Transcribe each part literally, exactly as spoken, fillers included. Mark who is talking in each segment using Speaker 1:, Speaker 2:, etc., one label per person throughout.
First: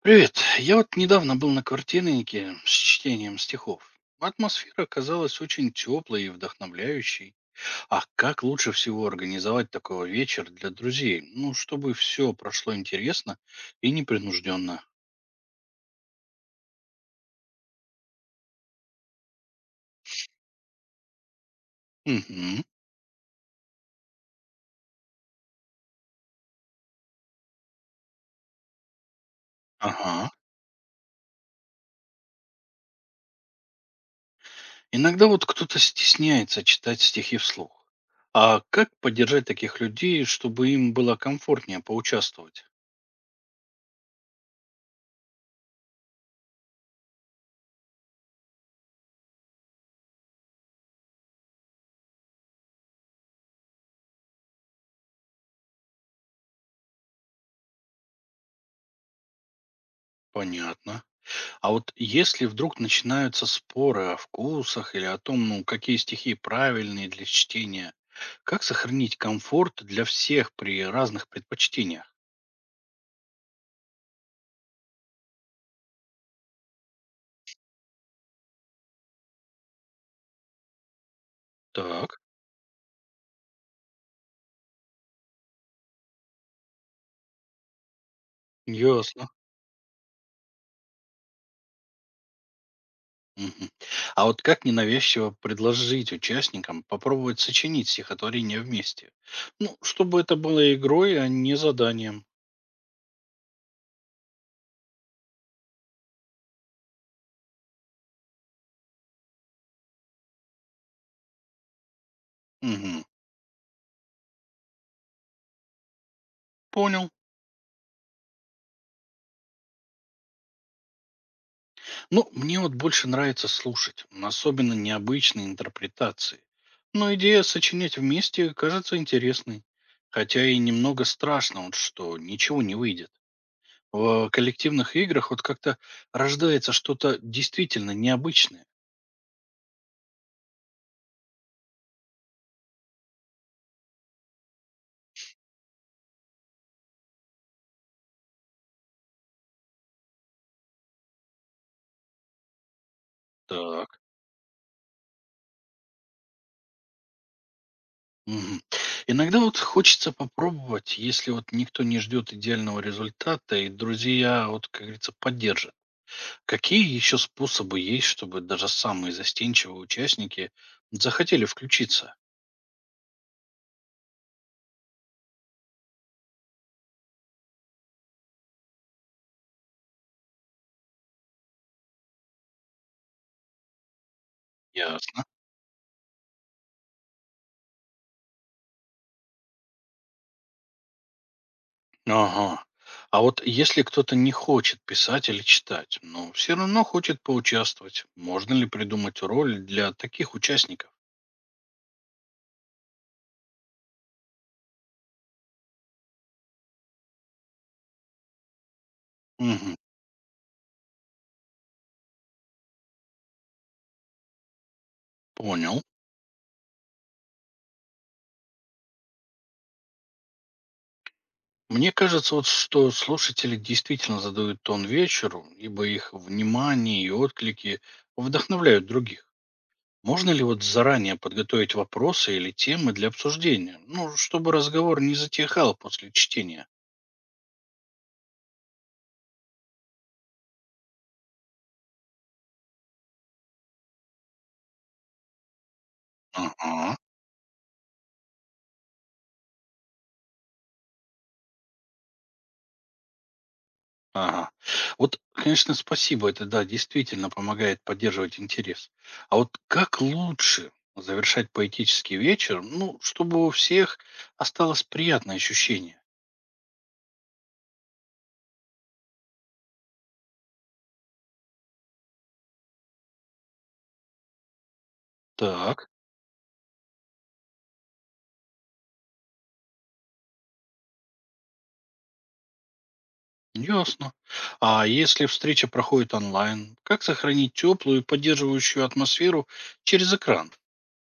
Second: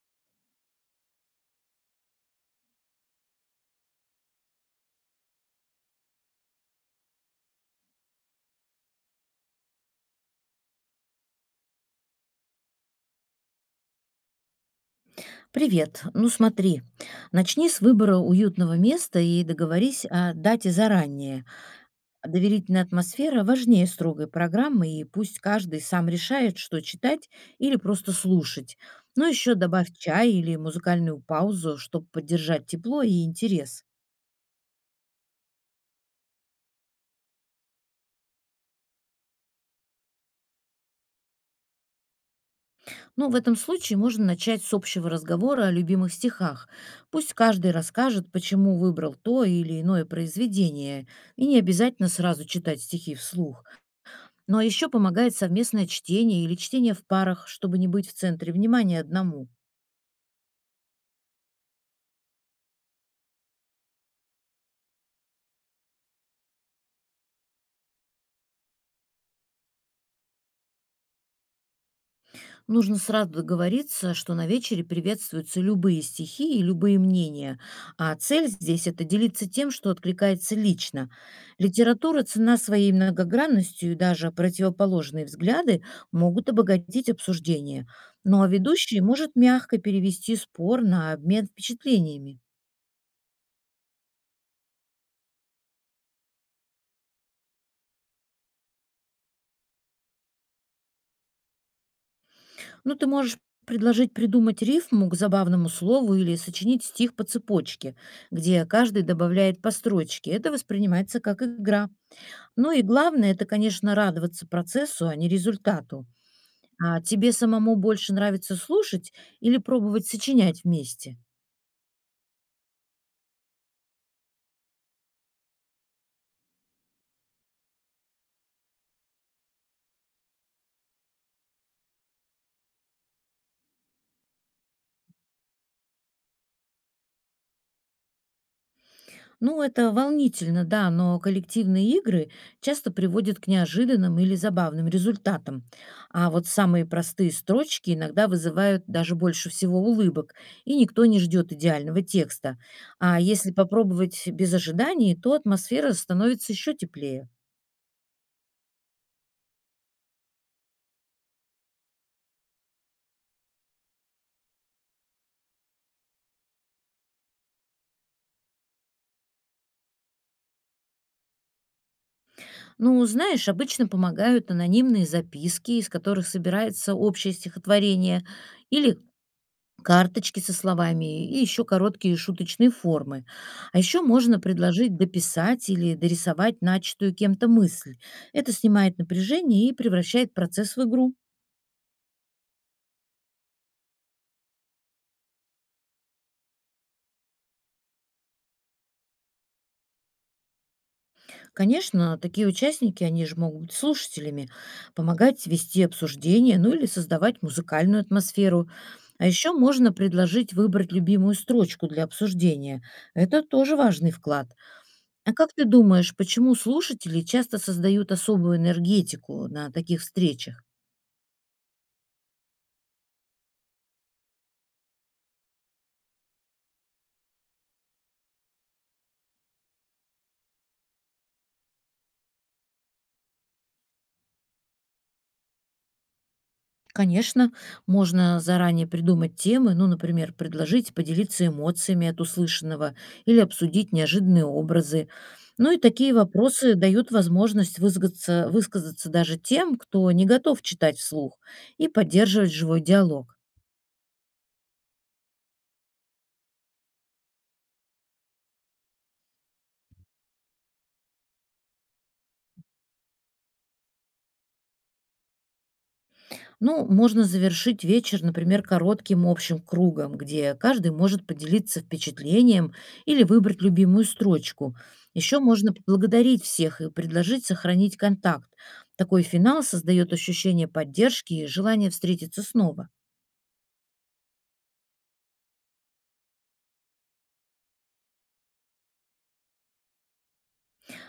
Speaker 1: Привет. Я вот недавно был на квартирнике с чтением стихов. Атмосфера оказалась очень теплой и вдохновляющей. А как лучше всего организовать такой вечер для друзей? Ну, чтобы все прошло интересно и непринужденно.
Speaker 2: Привет. Ну смотри, начни с выбора уютного места и договорись о дате заранее.
Speaker 1: Угу.
Speaker 2: Доверительная атмосфера важнее строгой программы, и пусть каждый сам решает, что читать или просто слушать. Но еще добавь
Speaker 1: Ага.
Speaker 2: чай или музыкальную паузу, чтобы поддержать тепло и интерес.
Speaker 1: Иногда вот кто-то стесняется читать стихи вслух. А как поддержать таких людей, чтобы им было комфортнее поучаствовать?
Speaker 2: Ну, в этом случае можно начать с общего разговора о любимых стихах. Пусть каждый расскажет, почему выбрал то или иное произведение, и не обязательно сразу читать стихи вслух. Ну а еще помогает совместное чтение или чтение в парах, чтобы не быть в центре внимания одному.
Speaker 1: Понятно. А вот если вдруг начинаются споры о вкусах или о том, ну, какие стихи правильные для чтения, как сохранить комфорт для всех при разных предпочтениях?
Speaker 2: Нужно сразу договориться, что на вечере приветствуются любые стихи и любые мнения, а цель здесь — это делиться тем, что откликается лично.
Speaker 1: Так,
Speaker 2: Литература цена своей многогранностью, и даже противоположные взгляды могут обогатить обсуждение. Ну а ведущий
Speaker 1: ясно.
Speaker 2: может мягко перевести спор на обмен впечатлениями.
Speaker 1: Мгм. А вот как ненавязчиво предложить участникам попробовать сочинить стихотворение вместе? Ну, чтобы это было игрой, а не заданием.
Speaker 2: Ну, ты можешь предложить придумать рифму к забавному слову или сочинить стих по цепочке, где каждый добавляет по строчке. Это воспринимается как игра. Ну и
Speaker 1: Мгм.
Speaker 2: главное, это, конечно, радоваться процессу, а не результату. А
Speaker 1: Понял.
Speaker 2: тебе самому больше нравится слушать или пробовать сочинять вместе?
Speaker 1: Ну, мне вот больше нравится слушать, м, особенно необычные интерпретации. Но идея сочинять вместе кажется интересной. Хотя и немного страшно, вот, что ничего не выйдет. В коллективных играх вот как-то рождается что-то действительно необычное.
Speaker 2: Ну, это волнительно, да, но коллективные игры часто приводят к неожиданным или забавным результатам. А вот самые простые строчки иногда вызывают даже больше всего улыбок, и никто не ждет идеального текста. А если
Speaker 1: Так.
Speaker 2: попробовать без ожиданий, то атмосфера становится еще теплее.
Speaker 1: Мгм. Иногда вот хочется попробовать, если вот никто не ждет идеального результата, и друзья, вот, как говорится, поддержат. Какие еще способы есть, чтобы даже самые застенчивые участники захотели включиться?
Speaker 2: Ну, знаешь, обычно помогают анонимные записки, из которых собирается общее стихотворение, или карточки со словами и еще короткие шуточные формы. А еще можно предложить
Speaker 1: Ясно.
Speaker 2: дописать или дорисовать начатую кем-то мысль. Это снимает напряжение и превращает процесс в игру.
Speaker 1: Ага. А вот если кто-то не хочет писать или читать, но все равно хочет поучаствовать, можно ли придумать роль для таких участников?
Speaker 2: Конечно, такие участники, они же могут быть слушателями, помогать вести обсуждение, ну или создавать музыкальную атмосферу. А еще
Speaker 1: Мгм.
Speaker 2: можно предложить выбрать любимую строчку для обсуждения. Это тоже важный вклад. А как ты
Speaker 1: Понял.
Speaker 2: думаешь, почему слушатели часто создают особую энергетику на таких встречах?
Speaker 1: Мне кажется, вот что слушатели действительно задают тон вечеру, ибо их внимание и отклики вдохновляют других. Можно ли вот заранее подготовить вопросы или темы для обсуждения? Ну, чтобы разговор не затихал после чтения.
Speaker 2: Конечно, можно заранее придумать темы, ну, например, предложить поделиться эмоциями от услышанного или обсудить неожиданные образы. Ну и такие вопросы
Speaker 1: Ага.
Speaker 2: дают возможность высказаться, высказаться даже тем, кто не готов читать вслух, и поддерживать живой диалог.
Speaker 1: Ага. Вот, конечно, спасибо, это да, действительно помогает поддерживать интерес. А вот как лучше завершать поэтический вечер, ну, чтобы у всех осталось приятное ощущение?
Speaker 2: Ну, можно завершить вечер, например, коротким общим кругом, где каждый может поделиться впечатлением или выбрать любимую строчку. Еще можно
Speaker 1: Так,
Speaker 2: поблагодарить всех и предложить сохранить контакт. Такой финал создает ощущение поддержки и желание встретиться снова.
Speaker 1: ясно. А если встреча проходит онлайн, как сохранить теплую и поддерживающую атмосферу через экран?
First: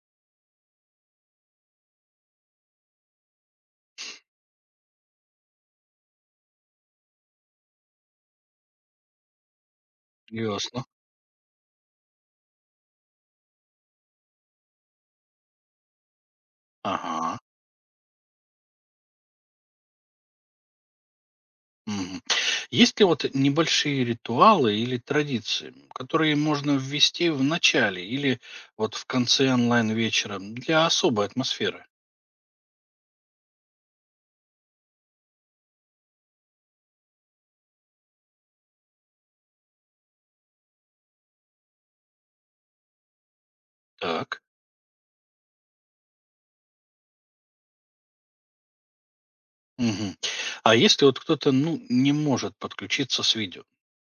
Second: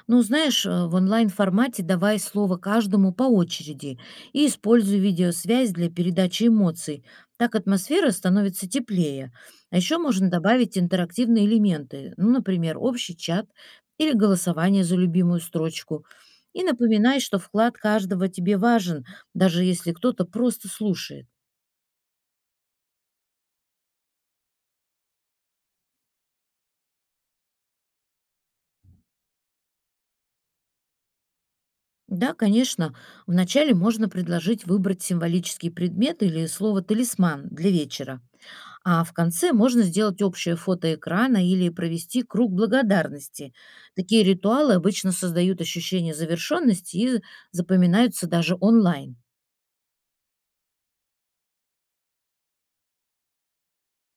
Speaker 2: Ну, знаешь, э, в онлайн-формате давай слово каждому по очереди и используй видеосвязь для передачи эмоций. Так атмосфера становится теплее. А еще можно добавить
Speaker 1: Ясно.
Speaker 2: интерактивные элементы, ну, например, общий чат или голосование за любимую строчку. И напоминай,
Speaker 1: Ага.
Speaker 2: что вклад каждого тебе важен, даже если кто-то просто слушает.
Speaker 1: Мгм. Есть ли вот небольшие ритуалы или традиции, м, которые можно ввести в начале или вот в конце онлайн-вечера для особой атмосферы?
Speaker 2: Да, конечно, вначале можно предложить выбрать символический предмет или слово «талисман» для вечера. А в конце можно сделать общее фото экрана или провести круг благодарности. Такие
Speaker 1: Так.
Speaker 2: ритуалы обычно создают ощущение завершенности и запоминаются даже онлайн.
Speaker 1: Мгм. А если вот кто-то, ну, не может подключиться с видео,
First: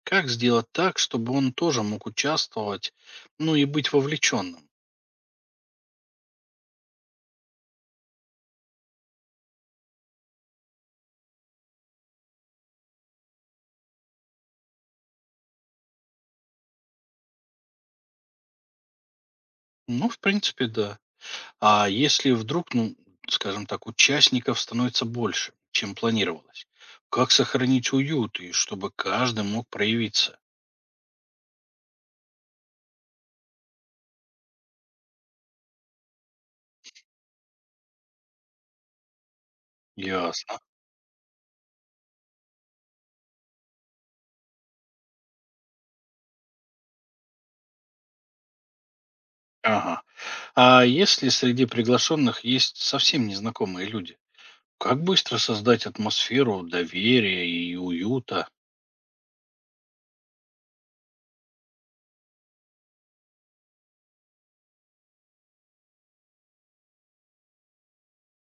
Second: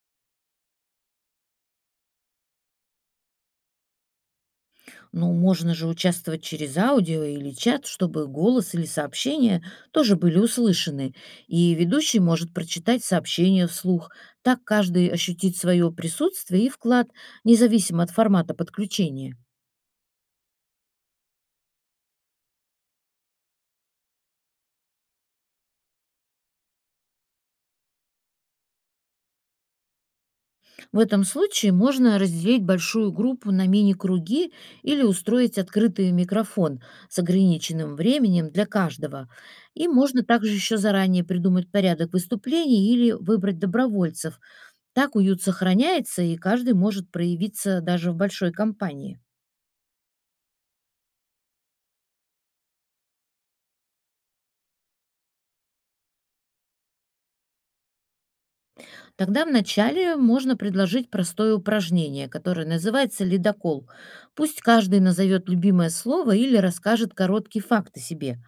Speaker 1: как сделать так, чтобы он тоже мог участвовать, ну и быть вовлеченным?
Speaker 2: Но можно же участвовать через аудио или чат, чтобы голос или сообщение тоже были услышаны. И ведущий может прочитать сообщение вслух. Так каждый ощутит свое присутствие и вклад, независимо от формата подключения.
Speaker 1: Ну, в принципе, да. А если вдруг, ну, скажем так, участников становится больше, чем планировалось, как сохранить уют и чтобы каждый мог проявиться?
Speaker 2: В этом случае можно разделить большую группу на мини-круги или устроить открытый микрофон с ограниченным временем для каждого. И можно также
Speaker 1: Ясно.
Speaker 2: еще заранее придумать порядок выступлений или выбрать добровольцев. Так уют сохраняется, и каждый может проявиться даже в большой компании.
Speaker 1: Ага. А если среди приглашенных есть совсем незнакомые люди, как быстро создать атмосферу доверия и уюта?
Speaker 2: Тогда вначале можно предложить простое упражнение, которое называется «Ледокол». Пусть каждый назовет любимое слово или расскажет короткий факт о себе.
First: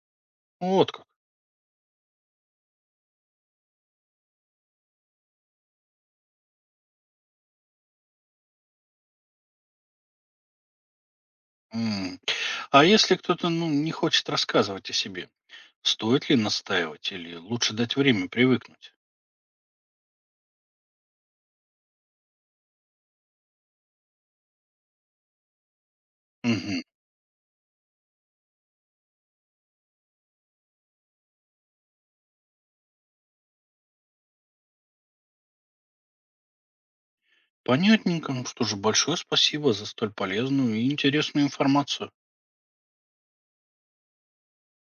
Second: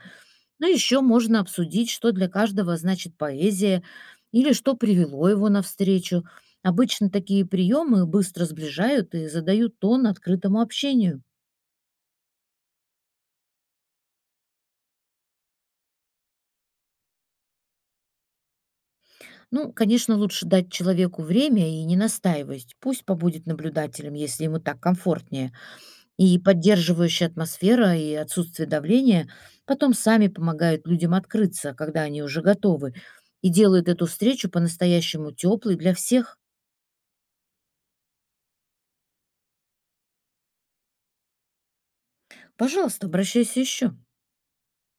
Speaker 2: Но
Speaker 1: Вот
Speaker 2: еще
Speaker 1: как.
Speaker 2: можно обсудить, что для каждого значит поэзия или что привело его навстречу. Обычно такие приемы быстро сближают и задают тон открытому общению.
Speaker 1: М. А если кто-то, ну, не хочет рассказывать о себе, стоит ли настаивать или лучше дать время привыкнуть?
Speaker 2: Ну, конечно, лучше дать человеку время и не настаивать. Пусть побудет наблюдателем, если ему так комфортнее. И
Speaker 1: Мгм.
Speaker 2: поддерживающая атмосфера и отсутствие давления потом сами помогают людям открыться, когда они уже готовы, и делают эту встречу по-настоящему теплой для всех.
Speaker 1: Понятненько. Ну что же, большое спасибо за столь полезную и интересную информацию.
Speaker 2: Пожалуйста, обращайся еще.